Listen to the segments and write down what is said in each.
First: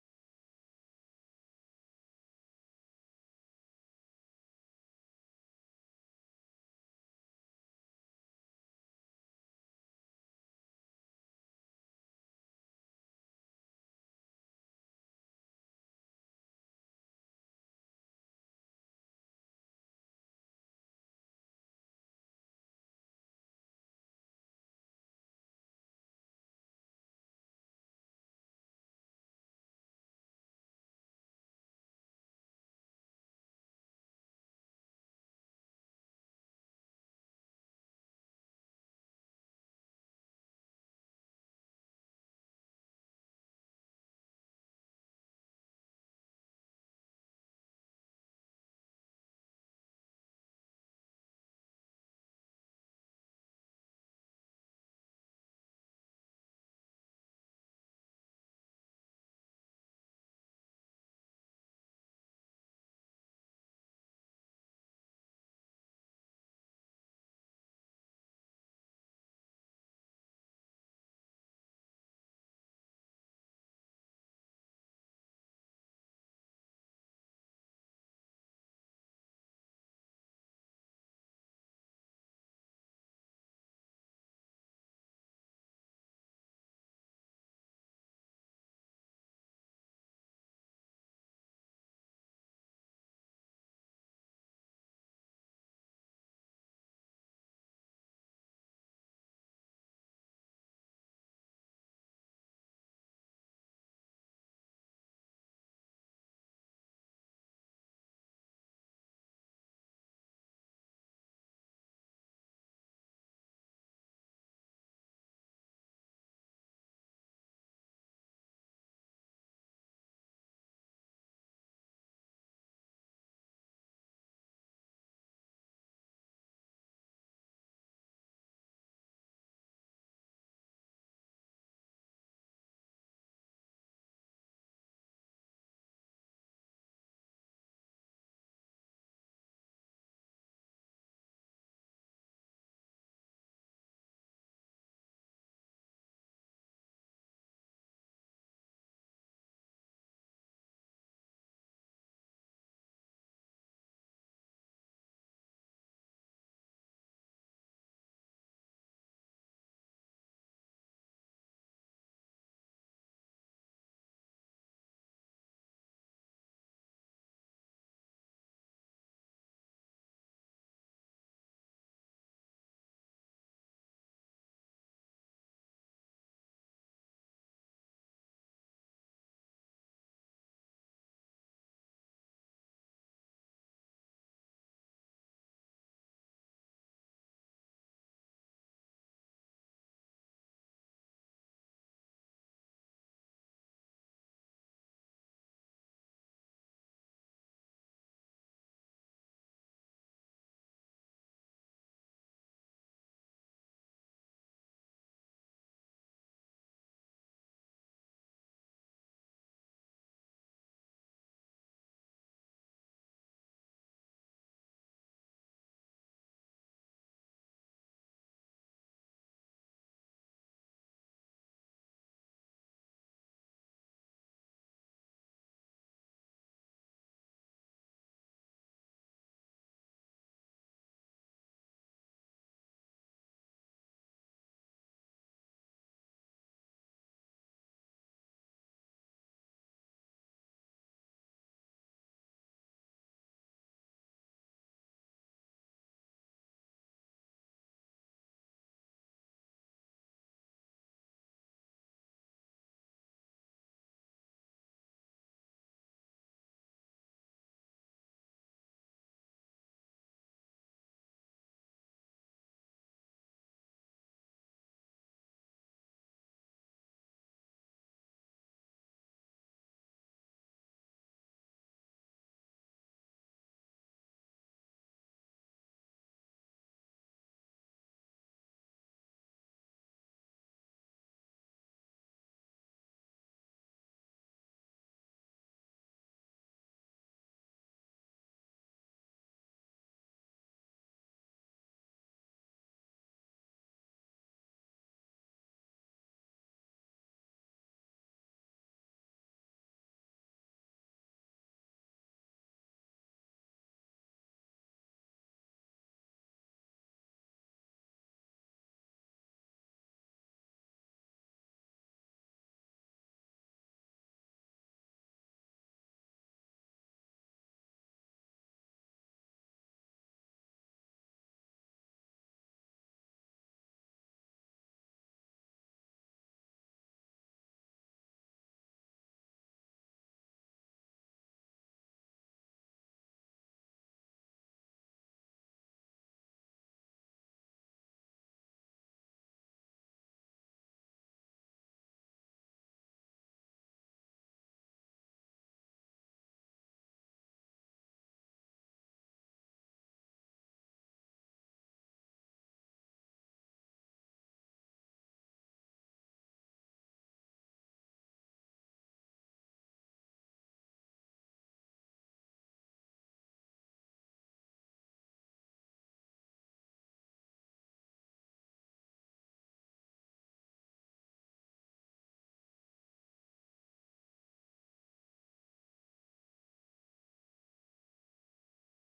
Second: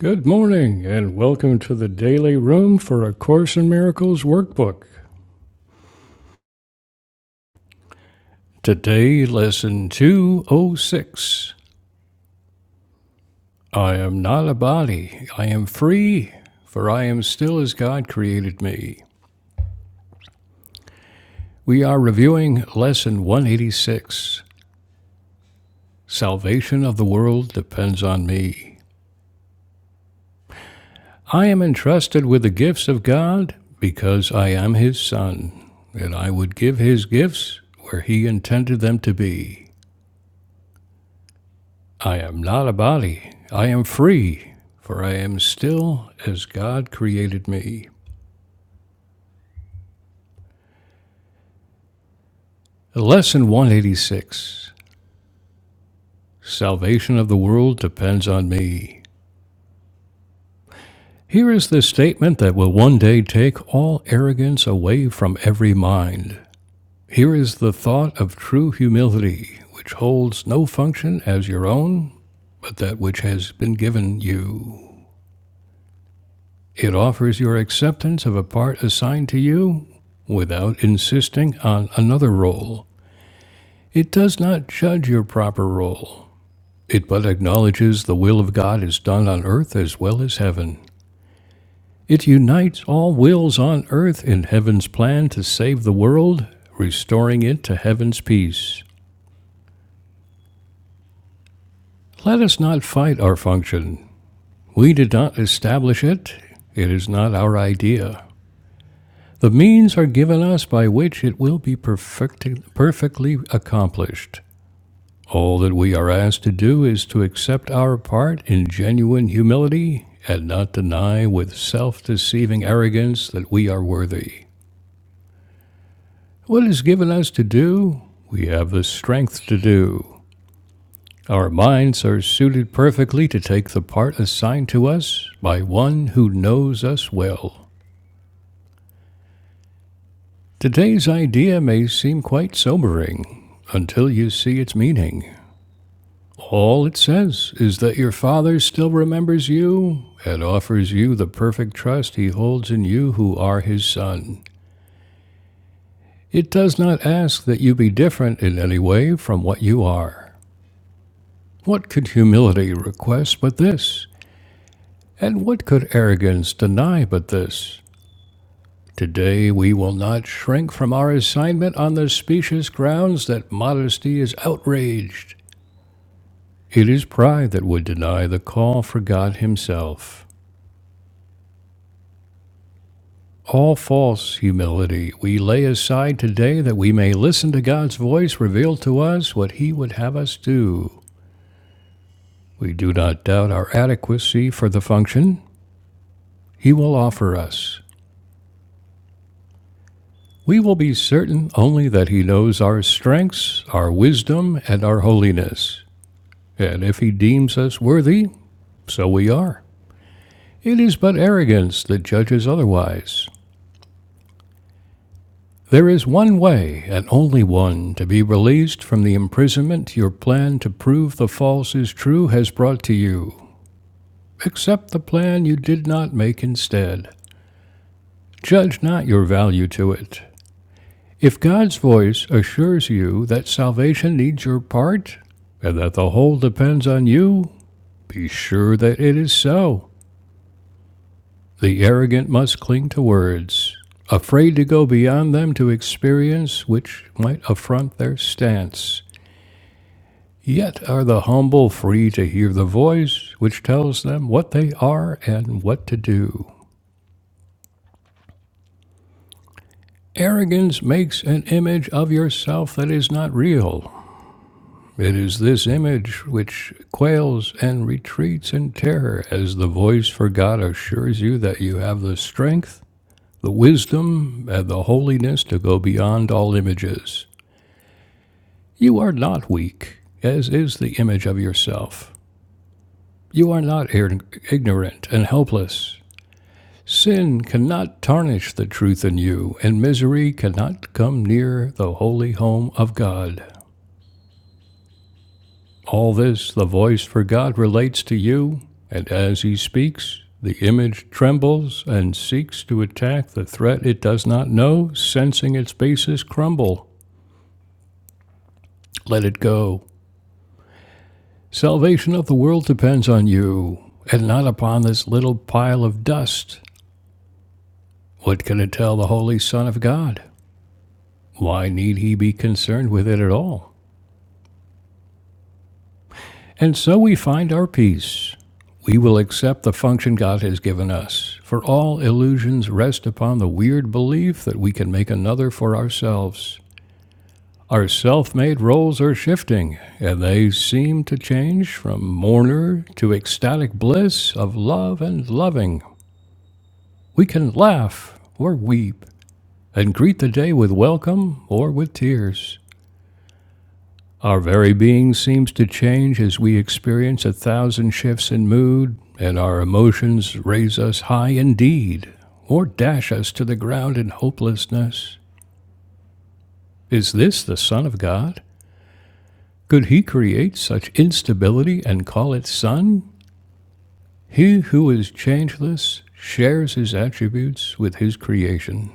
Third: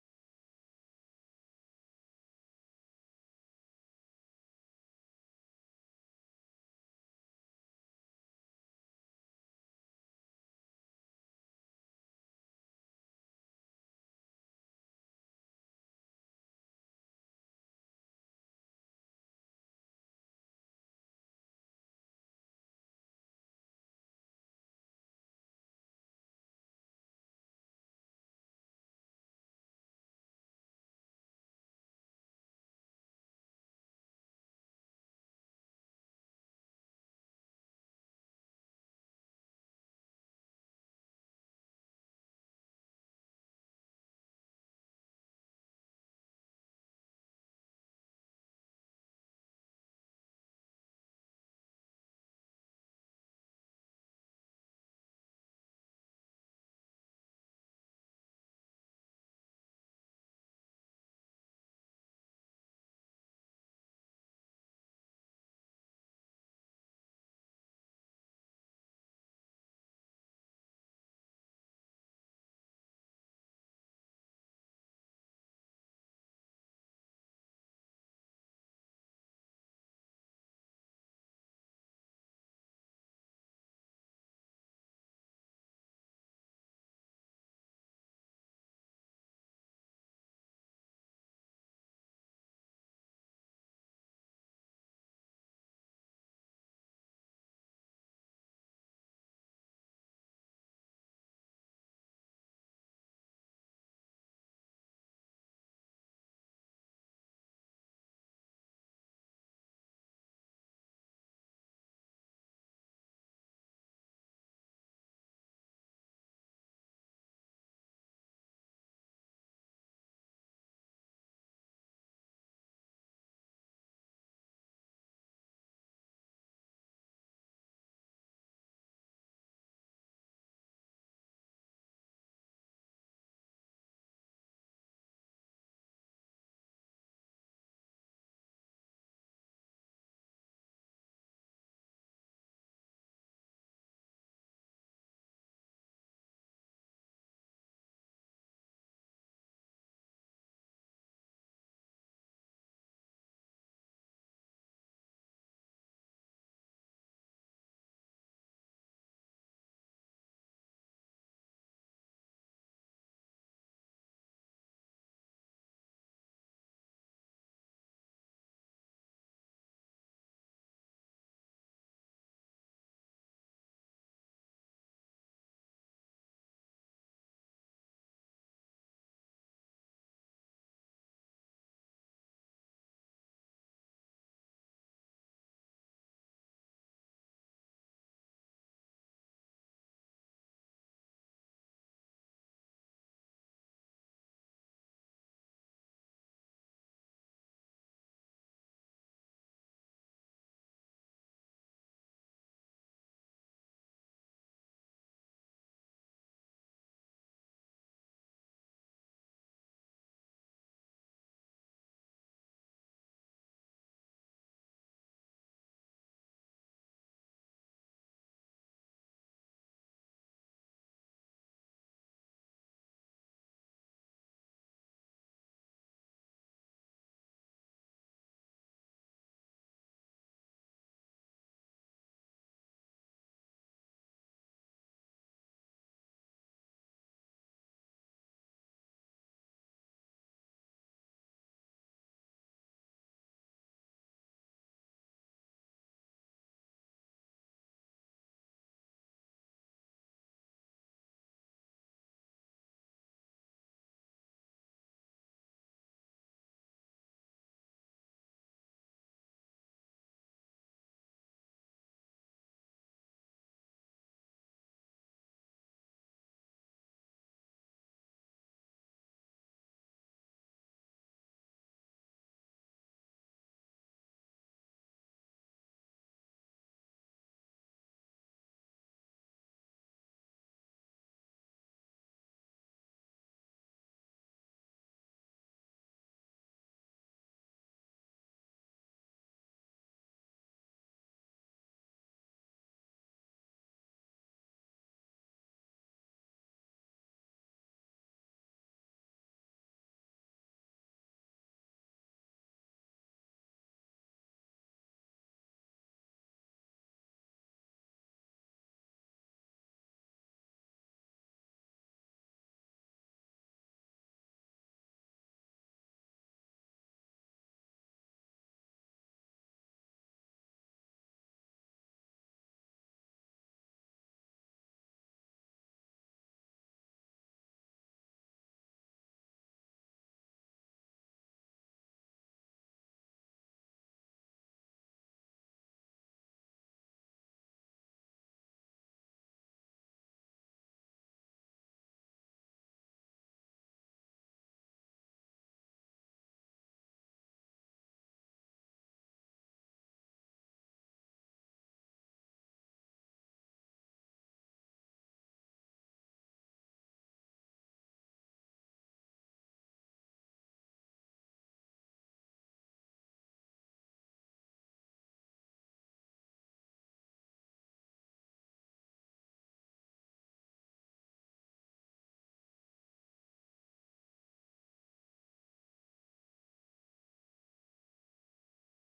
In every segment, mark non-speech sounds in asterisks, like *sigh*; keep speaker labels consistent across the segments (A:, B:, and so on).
A: Good morning, and welcome to the Daily Room for A Course in Miracles workbook. Today, lesson 206. I am not a body, I am free, for I am still as God created me. We are reviewing lesson 186 Salvation of the World Depends on Me. I am entrusted with the gifts of God because I am His Son, and I would give His gifts where He intended them to be. I am not a body. I am free, for I am still as God created me. Lesson 186 Salvation of the world depends on me. Here is the statement that will one day take all arrogance away from every mind. Here is the thought of true humility, which holds no function as your own, but that which has been given you. It offers your acceptance of a part assigned to you without insisting on another role. It does not judge your proper role. It but acknowledges the will of God is done on earth as well as heaven. It unites all wills on earth in heaven's plan to save the world, restoring it to heaven's peace. Let us not fight our function. We did not establish it. It is not our idea. The means are given us by which it will be perfecti- perfectly accomplished. All that we are asked to do is to accept our part in genuine humility and not deny with self deceiving arrogance that we are worthy. What is given us to do, we have the strength to do. Our minds are suited perfectly to take the part assigned to us by one who knows us well. Today's idea may seem quite sobering until you see its meaning. All it says is that your Father still remembers you and offers you the perfect trust he holds in you who are his Son. It does not ask that you be different in any way from what you are. What could humility request but this? And what could arrogance deny but this? Today we will not shrink from our assignment on the specious grounds that modesty is outraged It is pride that would deny the call for God Himself. All false humility we lay aside today that we may listen to God's voice reveal to us what He would have us do. We do not doubt our adequacy for the function He will offer us. We will be certain only that He knows our strengths, our wisdom, and our holiness. And if He deems us worthy, so we are. It is but arrogance that judges otherwise. There is one way, and only one, to be released from the imprisonment your plan to prove the false is true has brought to you. Accept the plan you did not make instead. Judge not your value to it. If God's voice assures you that salvation needs your part, and that the whole depends on you, be sure that it is so. The arrogant must cling to words, afraid to go beyond them to experience which might affront their stance. Yet are the humble free to hear the voice which tells them what they are and what to do. Arrogance makes an image of yourself that is not real. It is this image which quails and retreats in terror as the voice for God assures you that you have the strength, the wisdom, and the holiness to go beyond all images. You are not weak, as is the image of yourself. You are not ignorant and helpless. Sin cannot tarnish the truth in you, and misery cannot come near the holy home of God. All this the voice for God relates to you, and as he speaks, the image trembles and seeks to attack the threat it does not know, sensing its bases crumble. Let it go. Salvation of the world depends on you, and not upon this little pile of dust. What can it tell the Holy Son of God? Why need he be concerned with it at all? And so we find our peace. We will accept the function God has given us, for all illusions rest upon the weird belief that we can make another for ourselves. Our self made roles are shifting, and they seem to change from mourner to ecstatic bliss of love and loving. We can laugh or weep, and greet the day with welcome or with tears. Our very being seems to change as we experience a thousand shifts in mood, and our emotions raise us high indeed, or dash us to the ground in hopelessness. Is this the Son of God? Could he create such instability and call it Son? He who is changeless shares his attributes with his creation.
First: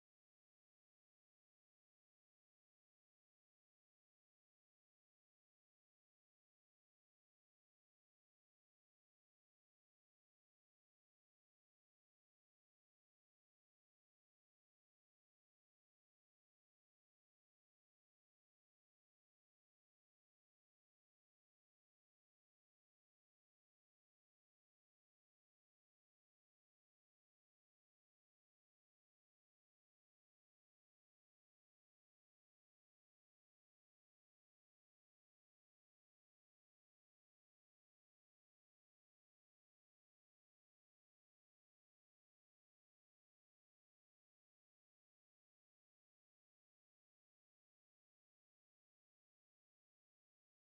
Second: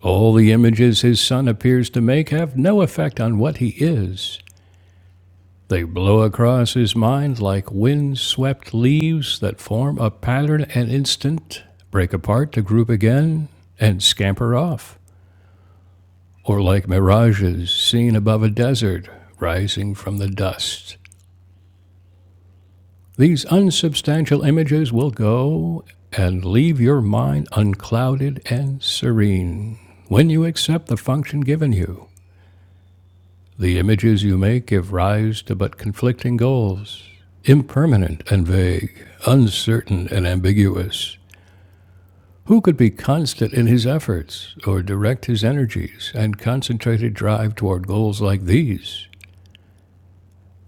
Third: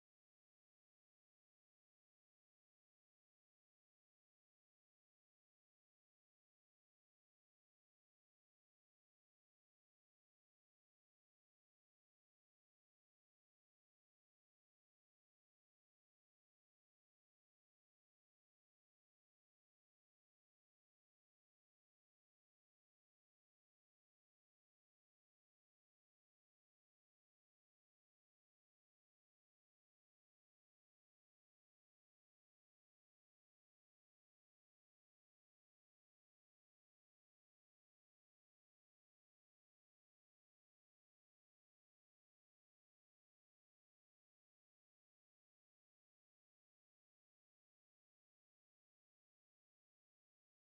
A: All the images his Son appears to make have no effect on what he is, They blow across his mind like wind-swept leaves that form a pattern an instant, break apart to group again, and scamper off, or like mirages seen above a desert rising from the dust. These unsubstantial images will go and leave your mind unclouded and serene when you accept the function given you. The images you make give rise to but conflicting goals, impermanent and vague, uncertain and ambiguous. Who could be constant in his efforts, or direct his energies and concentrated drive toward goals like these?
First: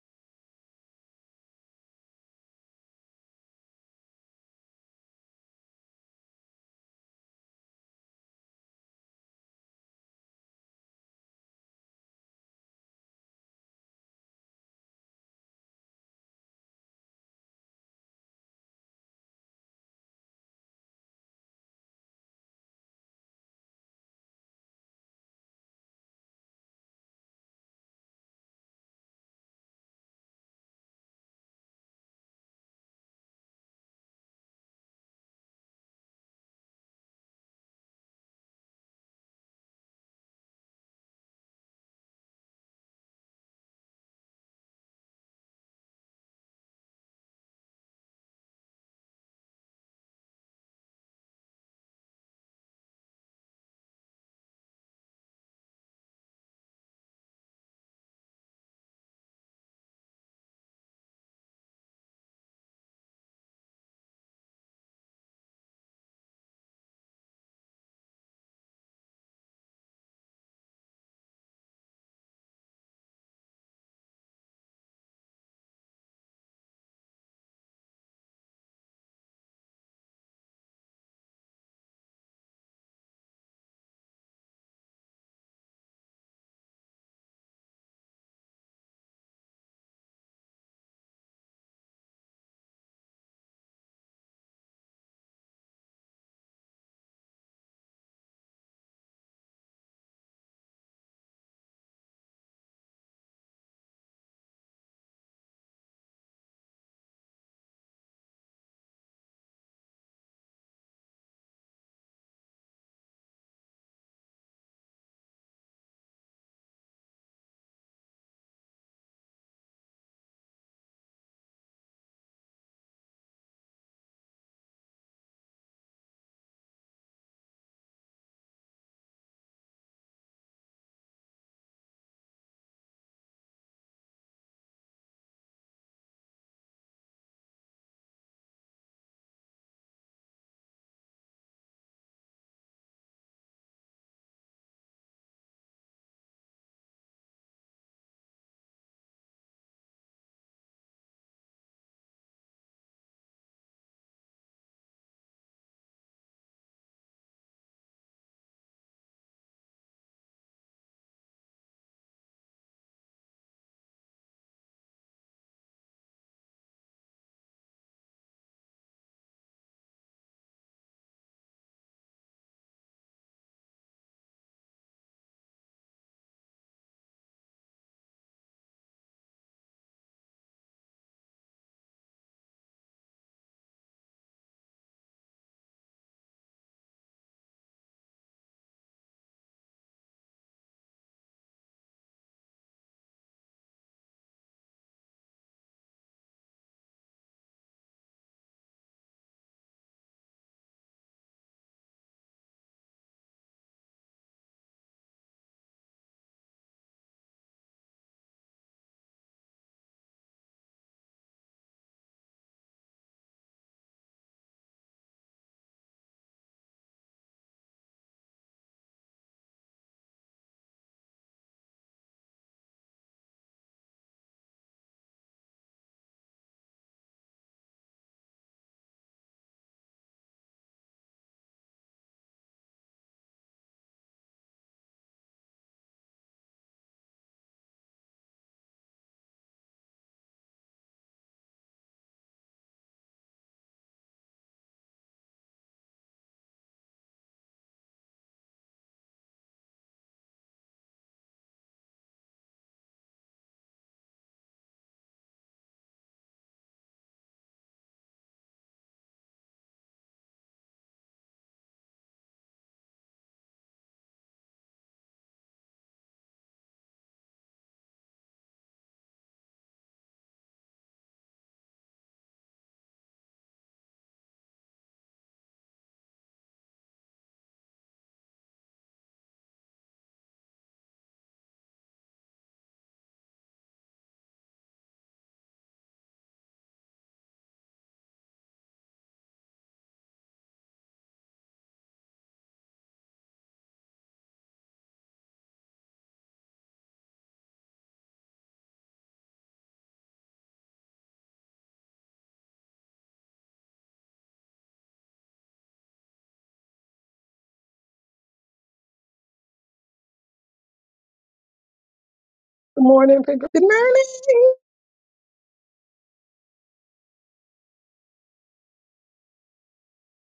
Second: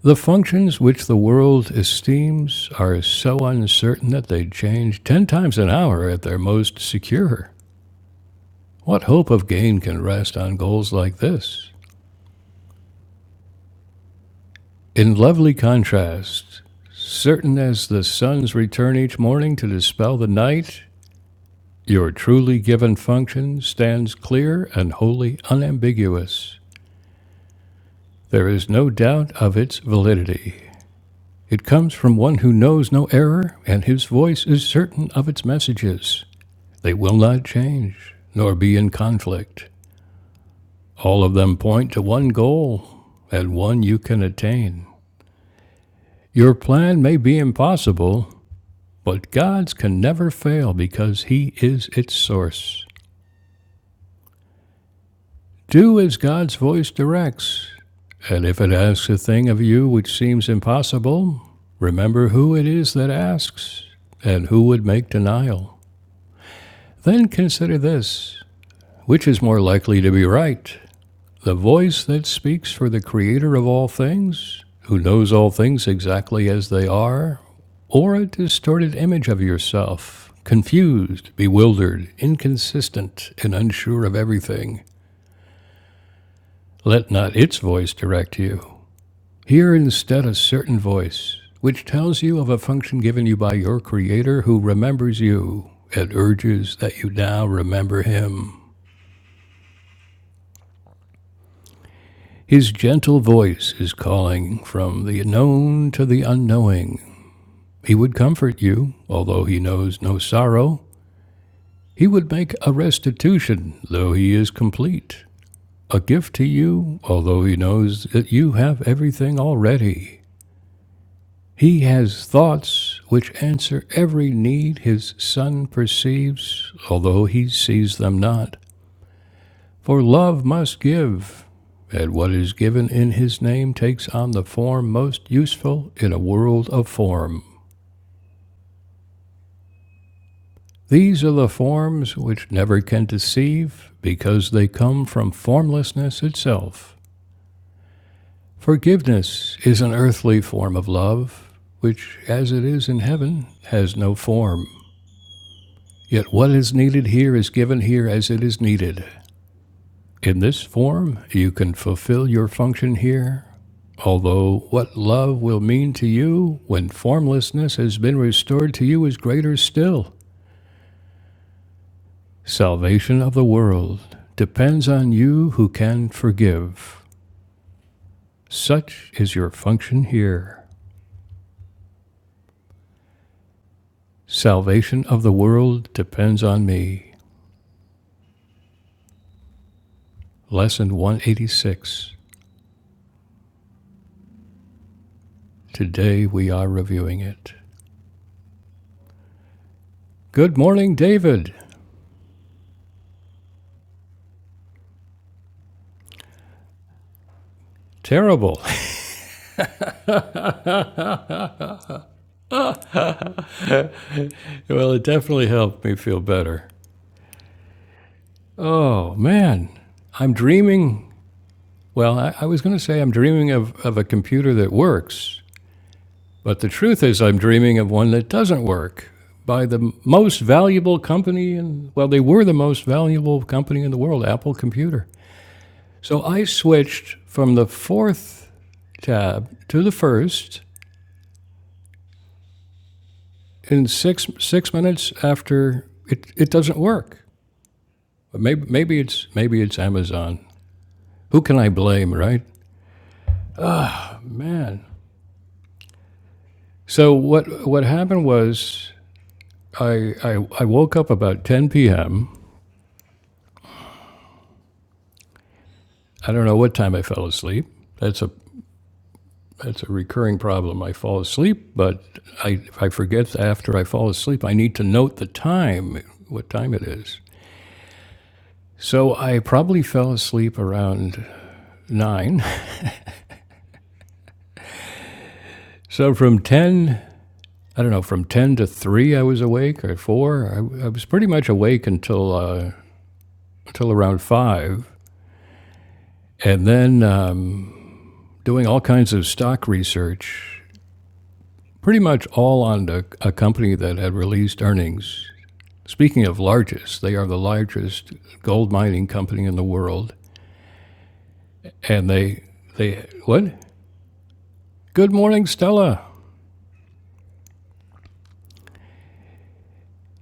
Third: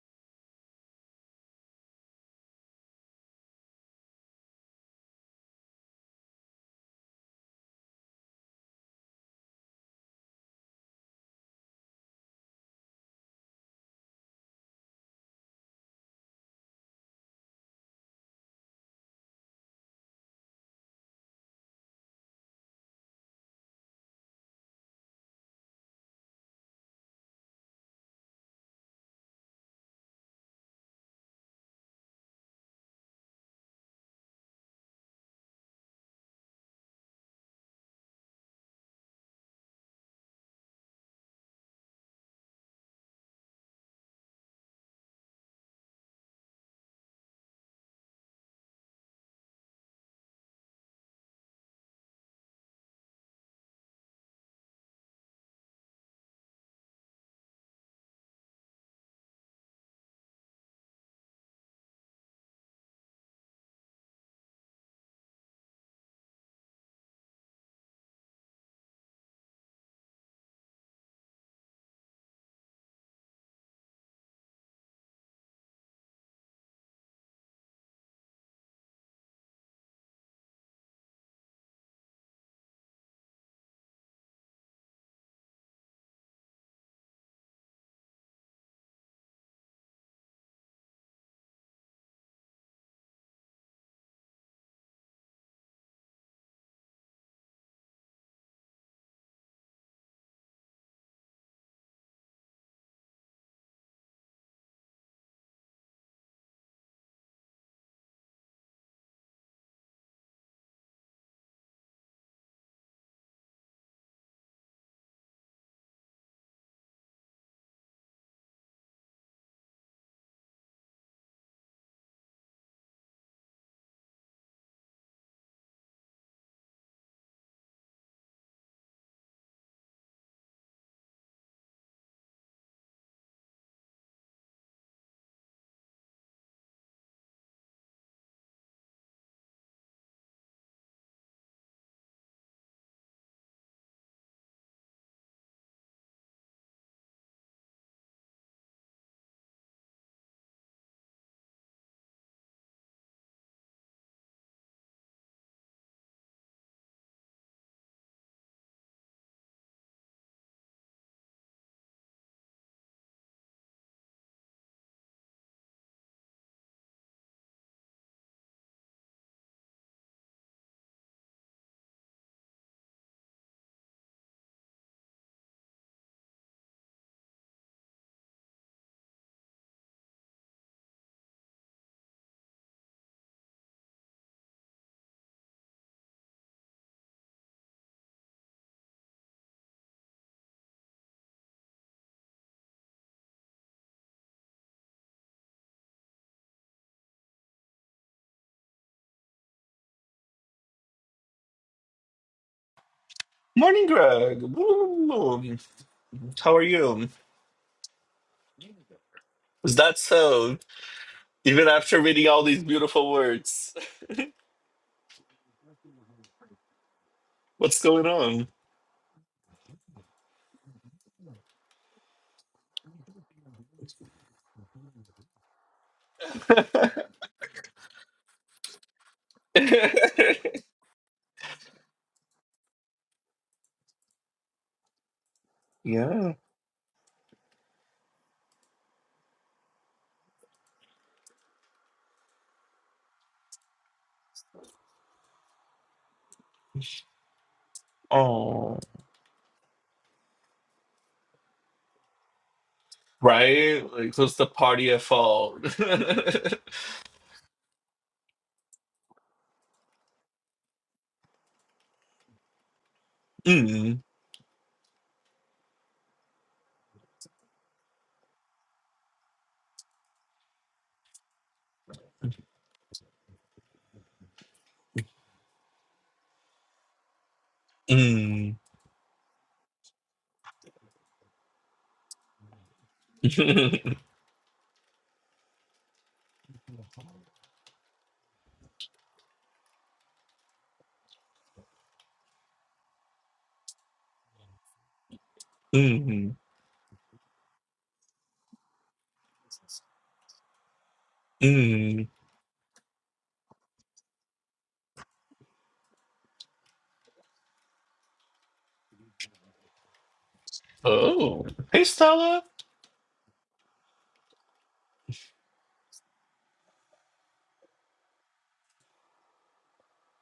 A: The functions which the world esteems are so uncertain that they change ten times an hour at their most secure. What hope of gain can rest on goals like this? In lovely contrast, certain as the sun's return each morning to dispel the night, your truly given function stands clear and wholly unambiguous. There is no doubt of its validity. It comes from one who knows no error, and his voice is certain of its messages. They will not change, nor be in conflict. All of them point to one goal, and one you can attain. Your plan may be impossible, But God's can never fail because He is its source. Do as God's voice directs, and if it asks a thing of you which seems impossible, remember who it is that asks, and who would make denial. Then consider this which is more likely to be right, The voice that speaks for the Creator of all things, who knows all things exactly as they are, or a distorted image of yourself, confused, bewildered, inconsistent, and unsure of everything. Let not its voice direct you. Hear instead a certain voice, which tells you of a function given you by your Creator who remembers you and urges that you now remember Him. His gentle voice is calling from the known to the unknowing He would comfort you, although he knows no sorrow. He would make a restitution, though he is complete. A gift to you, although he knows that you have everything already. He has thoughts which answer every need his son perceives, although he sees them not. For love must give, and what is given in his name takes on the form most useful in a world of form. These are the forms which never can deceive, because they come from formlessness itself. Forgiveness is an earthly form of love, which, as it is in heaven, has no form. Yet what is needed here is given here as it is needed. In this form, you can fulfill your function here, although what love will mean to you when formlessness has been restored to you is greater still. Salvation of the world depends on you who can forgive. Such is your function here. Salvation of the world depends on me. Lesson 186. Today we are reviewing it. Good morning, David.
B: Morning, Greg. Woo. How are you?
A: Terrible.
B: Is that so? Even after reading all these beautiful words,
A: *laughs* well, it definitely helped me feel better.
B: what's going on?
A: Oh, man. I'm dreaming. Well, I, I was going to say I'm dreaming of, of a computer that works, But the truth is, I'm dreaming of one that doesn't work by
B: *laughs*
A: the most valuable company, and well, they were the most valuable company in the world, Apple Computer. So
B: yeah.
A: I switched from the fourth tab to the first in six six minutes after it, it doesn't work. But maybe
B: Oh,
A: maybe it's maybe it's Amazon. Who can I blame, right?
B: right? Like, who's the
A: Man.
B: party at fault? *laughs* mm,
A: So what what happened was I I, I woke up about 10 p.m. I don't know what time I fell asleep. That's a that's a recurring problem. I fall asleep, but I, I forget after I fall asleep, I need to note the time, what time it is.
B: mm.
A: So I probably fell asleep around nine. *laughs*
B: *laughs*
A: So from 10, I don't know, from 10 to 3, I was awake, or 4. I, I was pretty much awake until, uh, until around 5.
B: mm,
A: And then um, doing all kinds of stock research, pretty
B: mm.
A: much all on a, a company that had released earnings Speaking of largest, they are the largest gold mining company in the world.
B: Oh, hey,
A: And
B: Stella.
A: they,
B: *laughs*
C: Good
A: they,
C: morning, people.
A: what?
C: Good morning.
A: Good morning, Stella.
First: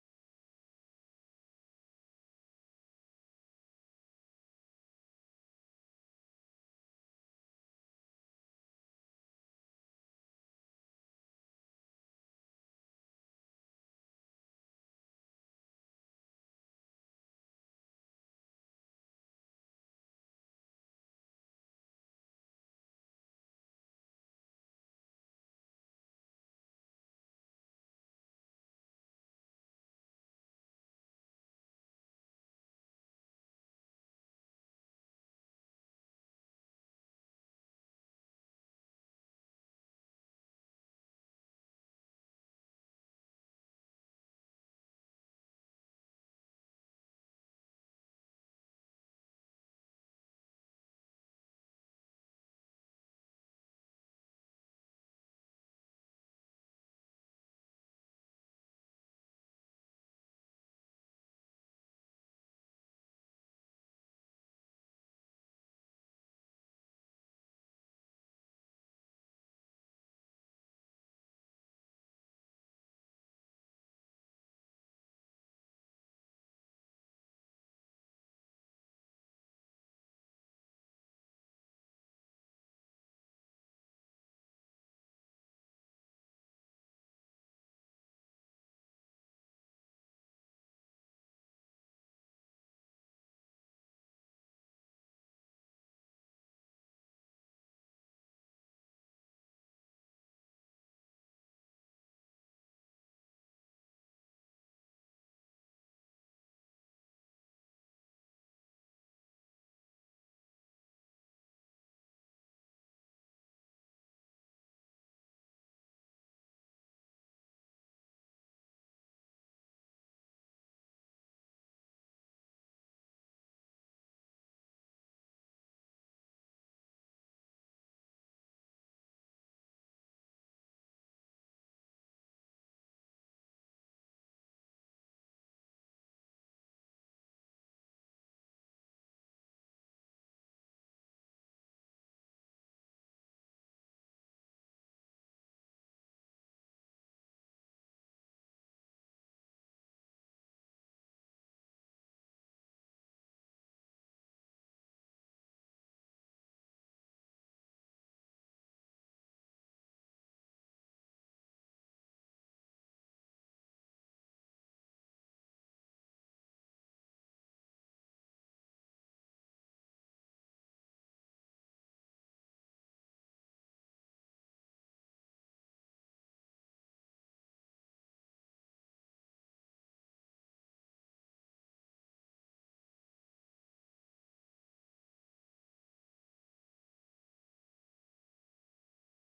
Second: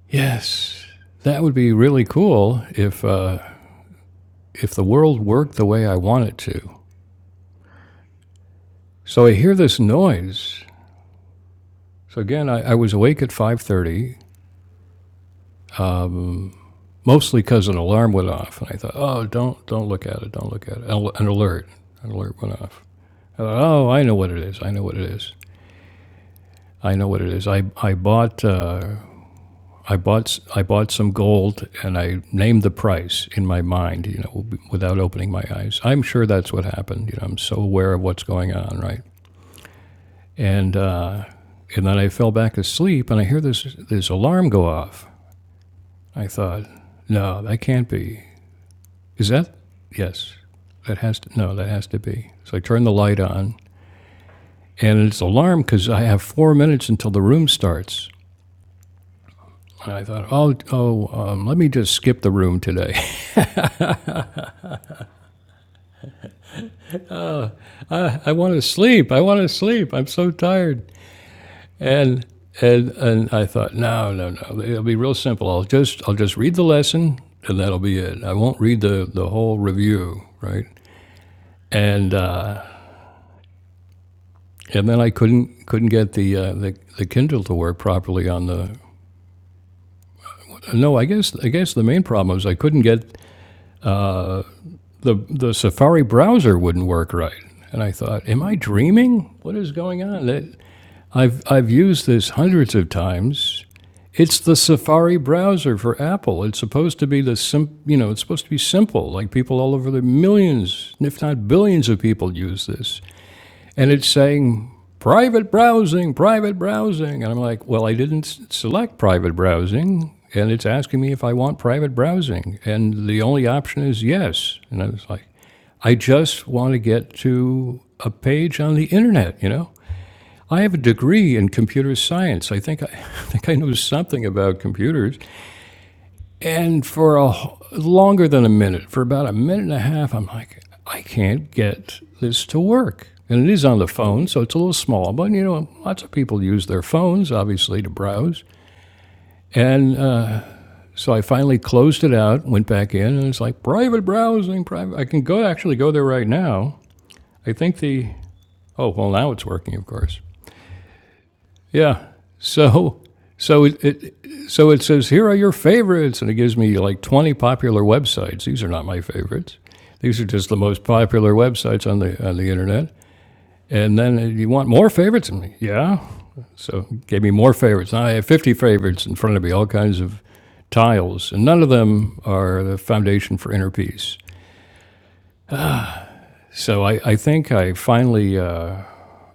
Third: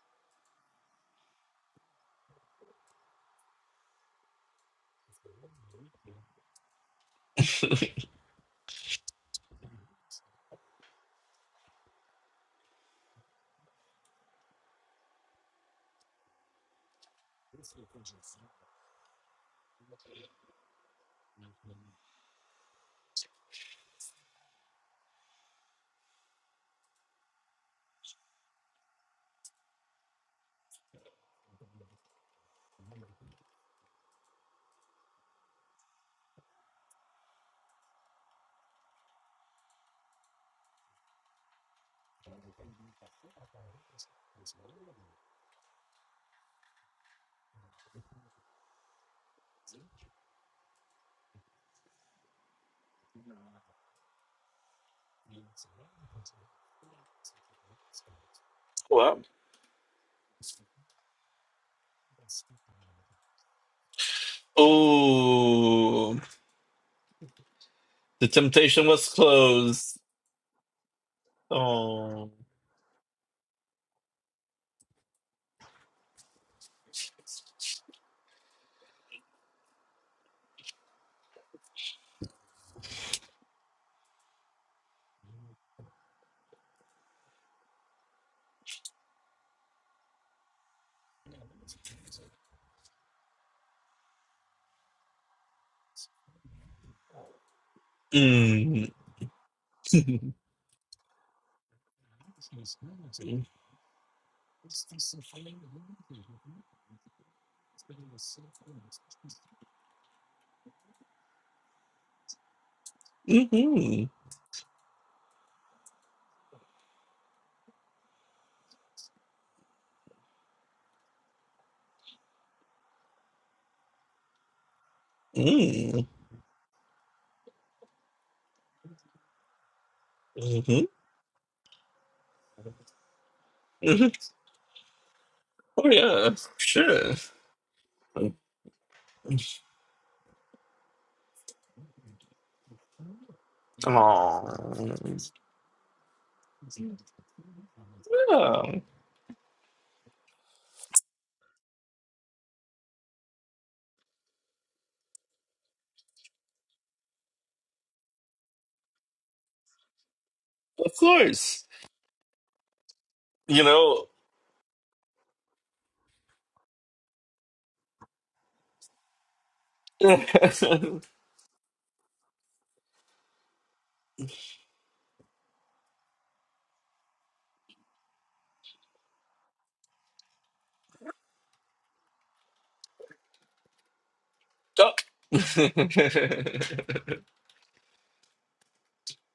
A: Yes, that would be really cool if, uh, if the world worked the way I want it to. So I hear this noise. So again, I, I was awake at 5.30, mostly because an alarm went off. And I thought, oh, don't, don't look at it, don't look at it. An, an alert, an alert went off. I thought, oh, I know what it is, I know what it is. I know what it is. I, I bought uh, I bought I bought some gold and I named the price in my mind, you know, without opening my eyes. I'm sure that's what happened. You know, I'm so aware of what's going on, right? And uh, and then I fell back asleep and I hear this this alarm go off. I thought, no, that can't be. Is that? Yes, that has to. No, that has to be. So I turn the light on and it's alarm because I have four minutes until the room starts.
B: What?
A: And I thought, oh, oh, um, let me just skip the room today. *laughs*
B: Oh, the
A: I want to
B: temptation was
A: sleep. I want to sleep.
B: closed.
A: I'm so tired. And
B: Oh,
A: and and I thought, no, no, no. It'll be real simple. I'll just I'll just read the lesson, and that'll be it. I won't read the the whole review, right? And uh, and then I couldn't couldn't get the, uh, the the Kindle to work properly on the. No, I guess I guess the main problem was I couldn't get the the Safari browser wouldn't work right. And I thought, am I dreaming? What is going on? That- I've I've used this hundreds of times It's the Safari browser for Apple. It's supposed to be the sim, you know, it's supposed to be simple. Like people all over the millions, if not billions of people use this. And
B: Mm-hmm.
A: it's saying private browsing, private browsing. And I'm like, well, I didn't select private browsing. And it's asking me if I want private browsing. And the only option is yes. And I was like, I
B: Mm.
A: just want to get to a page on the internet, you know? I have a
B: Mm-hmm.
A: degree in computer science. I think I, *laughs* I think I know
B: hmm
A: something about computers.
B: Oh yeah,
A: And
B: sure.
A: for a longer
B: Oh
A: than a minute, for about a
B: yeah,
A: minute and a half, I'm like, I can't get this to work. And it is on the phone, so it's a little small, but you know, lots of people use their phones, obviously, to browse. And uh, so I finally closed it out, went back in, and it's like private browsing, private. I can go actually go there right now. I think the, oh, well, now it's working, of course.
B: of course.
A: Yeah. So
B: You
A: so it,
B: know,
A: it so it says here are your favorites, and it gives me like twenty popular websites. These are not my favorites.
B: *laughs*
A: These are just the most popular websites on the on the internet. And then uh, you want more favorites? And yeah. So it gave me more favorites. Now I have fifty favorites in front of me, all kinds of tiles, and none of them are the foundation for inner peace.
B: duck.
A: So I, I think I finally, uh,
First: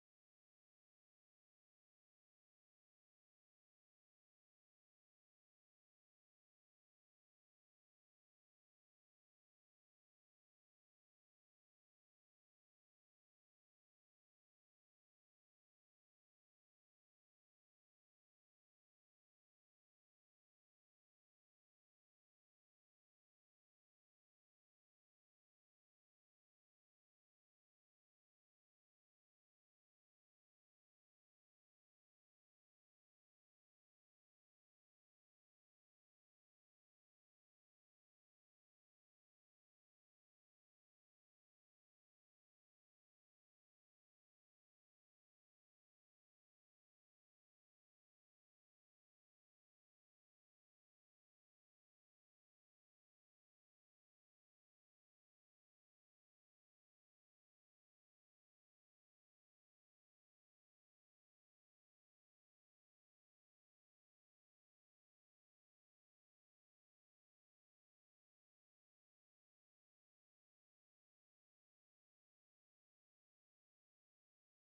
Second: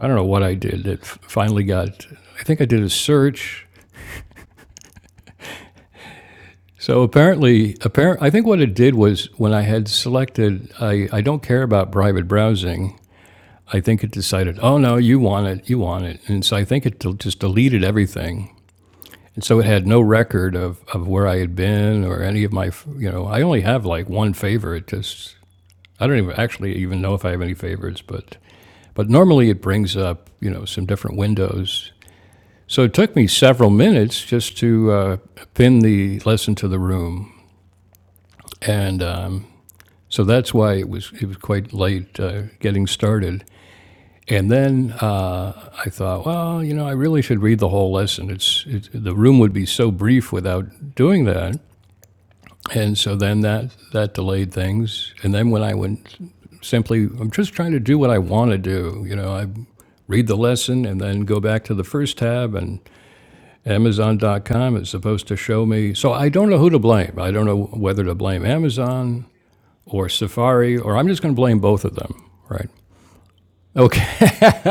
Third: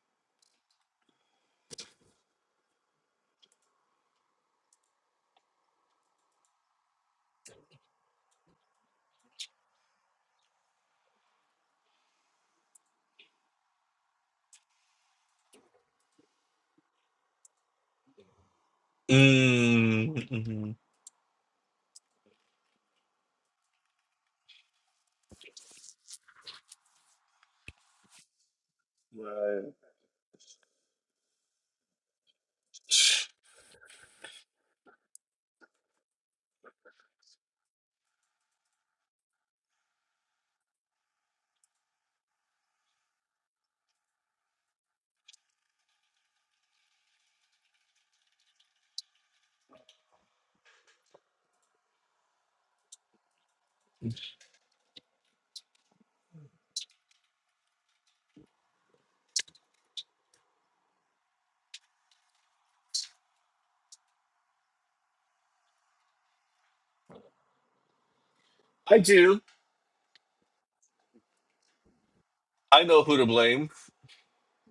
A: I don't know what I did, It finally got, I think I did a search So apparently, apparent, I think what it did was when I had selected, I, I don't care about private browsing. I think it decided, oh no, you want it, you want it, and so I think it just deleted everything, and so it had no record
B: mm-hmm.
A: of, of where I had been or any of my, you know, I only have like one favorite. Just I don't even actually even know if I have any favorites, but but normally it brings up you know some different windows. So it took me several minutes just to uh, pin the lesson to the room, and um, So that's why it was it was quite late uh, getting started. And then uh, I thought, well, you know, I really should read the whole lesson. It's it, the room would be so brief without doing that. And so then that that delayed things. And then when I went simply, I'm just trying to do what I want to do. You know, I read the lesson and then go back to the first tab and amazon.com is supposed to show me so i don't know who to blame i don't know whether to blame
B: I
A: amazon
B: do.
A: or Safari, or I'm just going to blame both of them, right?
B: I know who to blame.
A: Okay, *laughs*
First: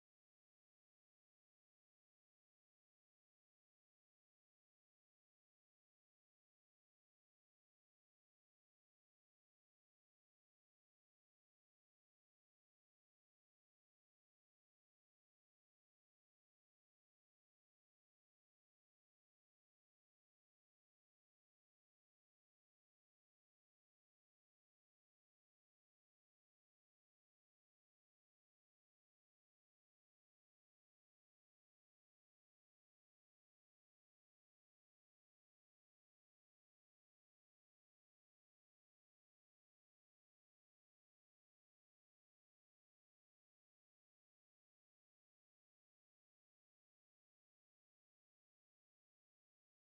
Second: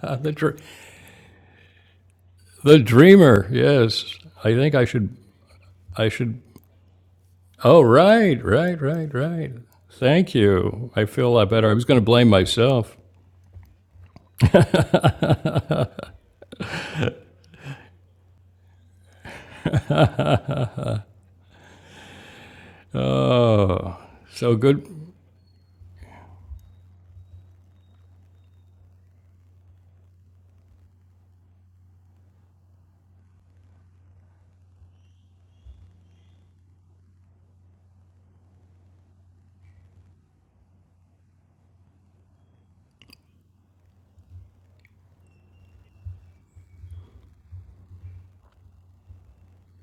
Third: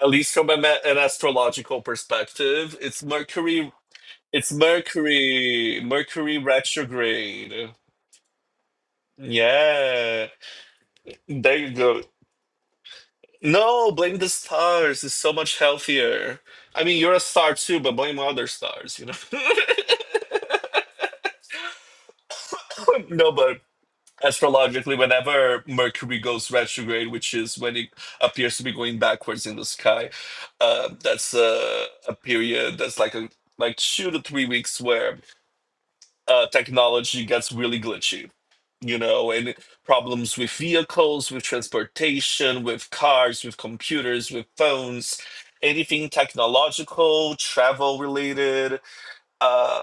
B: At
A: the
B: least from a,
A: dr-
B: ma- an astrological perspective,
A: the
B: it's
A: dreamer.
B: Mercury.
A: Yes,
B: It's
A: I think I should.
B: Mercury.
A: I
B: Mercury
A: should.
B: retrograde.
A: Oh, right, right, right, right.
B: Yeah,
A: Thank you. I feel a lot
B: there
A: better.
B: you
A: I was going
B: go.
A: to blame myself.
B: No, blame the stars. It's so much healthier. I mean, you're a star too, but blame other stars, you know? *laughs* No, but
A: So good.
B: astrologically, whenever Mercury goes retrograde, which is when it appears to be going backwards in the sky, uh, that's a, a period that's like a like two to three weeks where uh, technology gets really glitchy, you know, and it- problems with vehicles, with transportation, with cars, with computers, with phones, anything technological, travel related, uh,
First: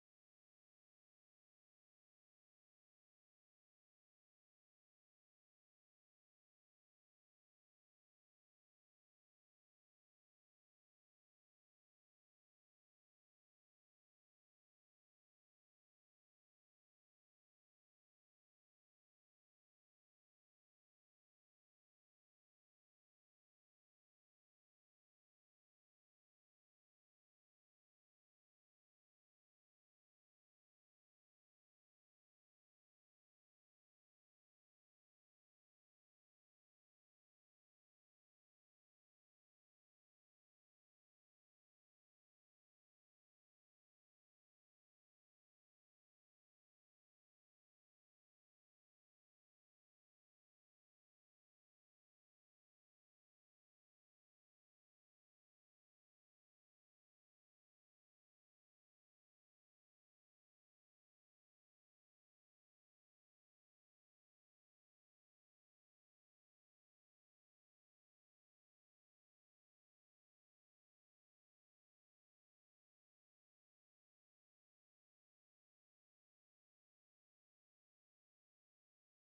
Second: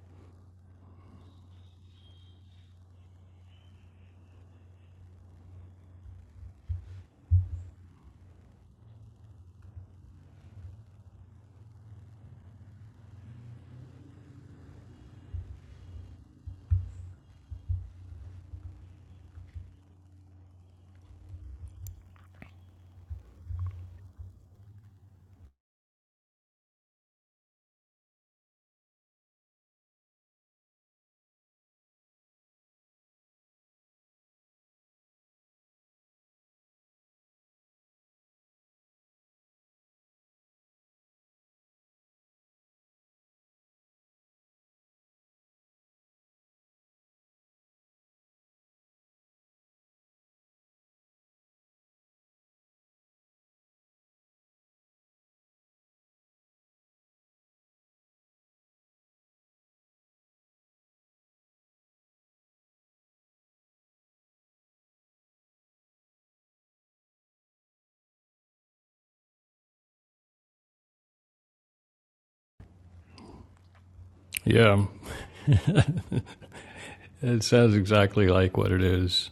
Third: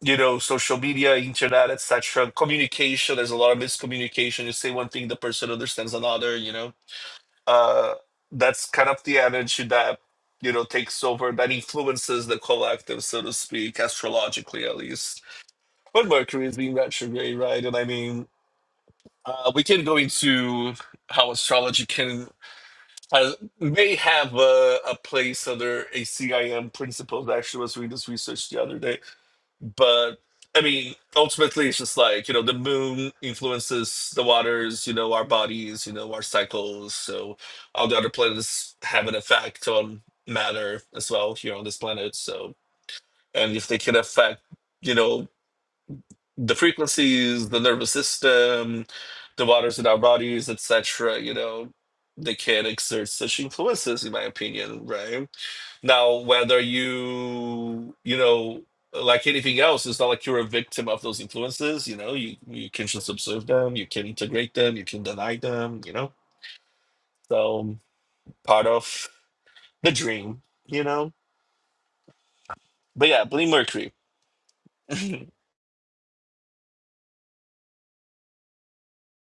B: you know, social media, internet, etc. Communication, there's a lot of miscommunication. You say one thing, the person understands another, you know. Uh, that's kind of the energy that you know takes over that influences the collective so to speak astrologically at least but Mercury is being retrograde, right? And I mean, uh, we can go into how astrology can uh, may have a, a place under ACIM principles. I M principles. Actually, I was reading this research the other day, but I mean, ultimately, it's just like you know, the moon influences the waters, you know, our bodies, you know, our cycles. So all the other planets have an effect on matter as well here on this planet. So and if they can affect you know the frequencies, the nervous system, the waters in our bodies, etc. You know, they can exert such influences, in my opinion, right? Now, whether you, you know, like anything else, it's not like you're a victim of those influences. You know, you you can just observe them, you can integrate them, you can deny them. You know, so part of the dream. You know, but yeah, Bleeding Mercury.
A: Yeah,
B: *laughs*
A: it sounds exactly like what it is.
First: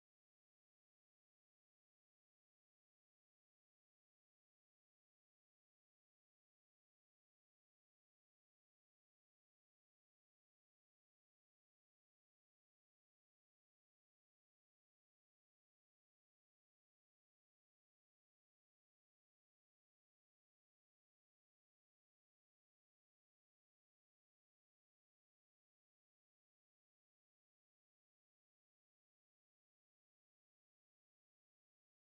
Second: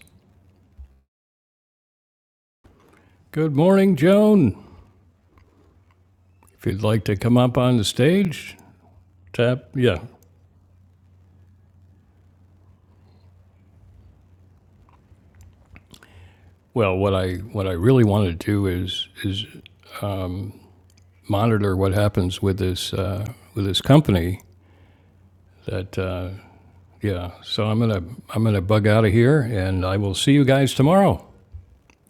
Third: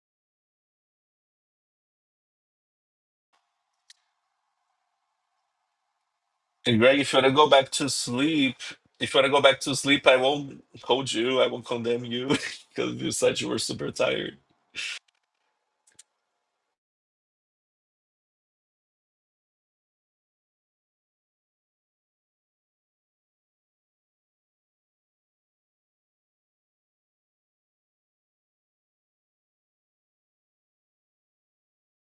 A: Good morning, Joan. If
B: And
A: you'd
B: Greg,
A: like
B: if
A: to
B: you want to
A: come
B: go
A: up
B: back
A: on the
B: to sleep,
A: stage,
B: if you want to go back
A: tap.
B: to
A: Yeah.
B: sleep, I won't hold you. I won't condemn you *laughs* because you said you were super tired.
A: Well, what I what I really want to do is is monitor what happens with this uh, with this company That uh, yeah. So I'm gonna I'm gonna bug out of here, and I will see you guys tomorrow.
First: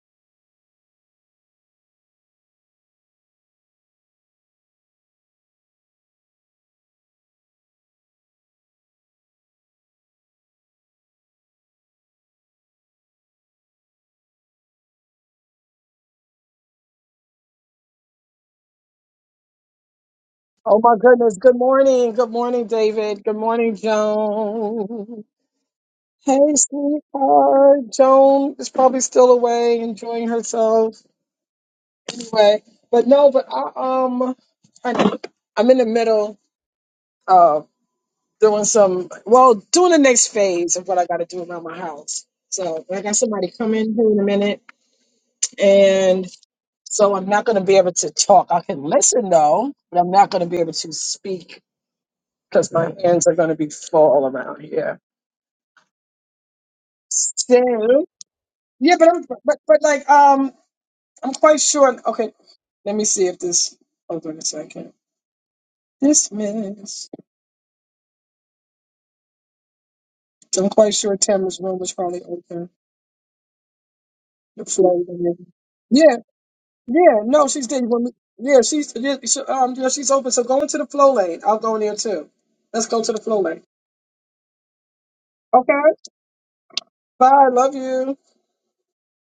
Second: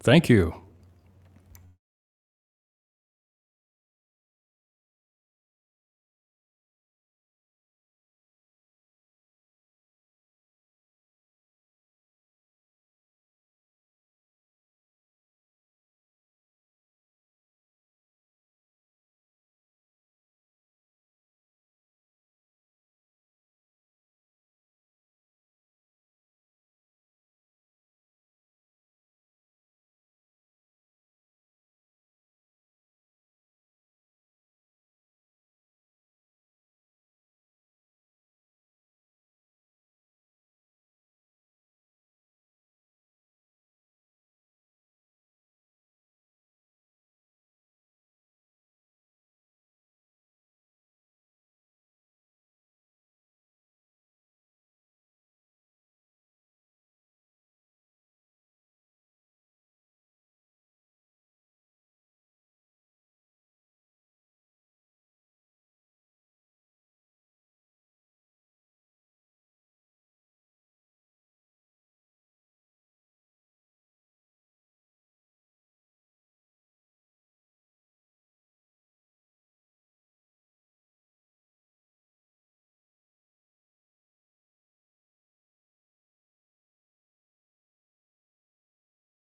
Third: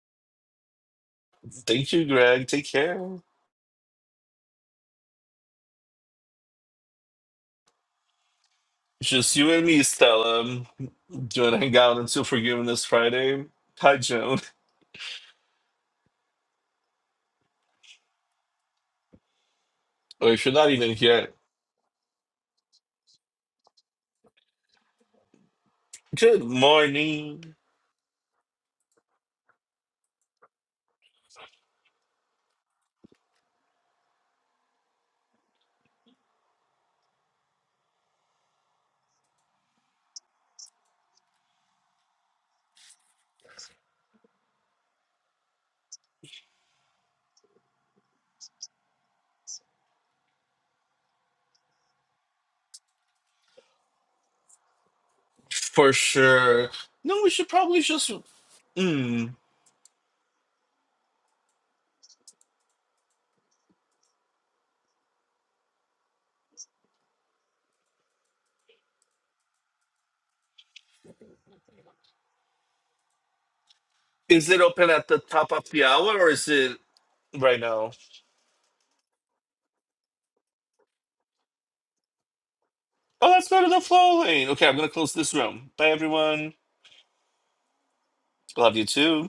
A: Thank you.
B: Thank you, Greg. Take care. Just you and me, Stella. Do you want to hang out until Forgiveness Friday? Hi, Joan. Or if you're not
C: Oh
B: even
C: my
B: here,
C: goodness. Good morning. Good morning, David. Good morning, Joan. Hey,
B: good morning.
C: sweetheart. Joan is probably still away enjoying herself. Anyway, but no, but I um I, I'm in the middle of doing some well, doing the next phase of what I gotta do around my house. So I got somebody coming here in a minute and so I'm not gonna be able to talk. I can listen though, but I'm not gonna be able to speak because my hands are going to be full around here.
B: For sure. No, we should probably
C: So,
B: just.
C: yeah, but I'm,
B: Mm.
C: but, but like, um, I'm quite sure. Okay, let me see if this. Hold on a second. This miss. I'm quite sure Tamara's room was probably open.
B: Is it
C: The
B: open
C: floor.
B: at
C: was
B: the top
C: open.
B: of the
C: Yeah,
B: hour or is it
C: yeah. No,
B: right
C: she's did
B: now?
C: Yeah, she's yeah, she, um, yeah, she's open. So go into the flow lane. I'll go in there too. Let's go to the
B: Oh,
C: flow
B: let's
C: lane.
B: go to the flow lane. Okay, I'm going to close this room.
C: Okay.
B: Bye, everyone.
C: Bye. Love you.
B: Love you too.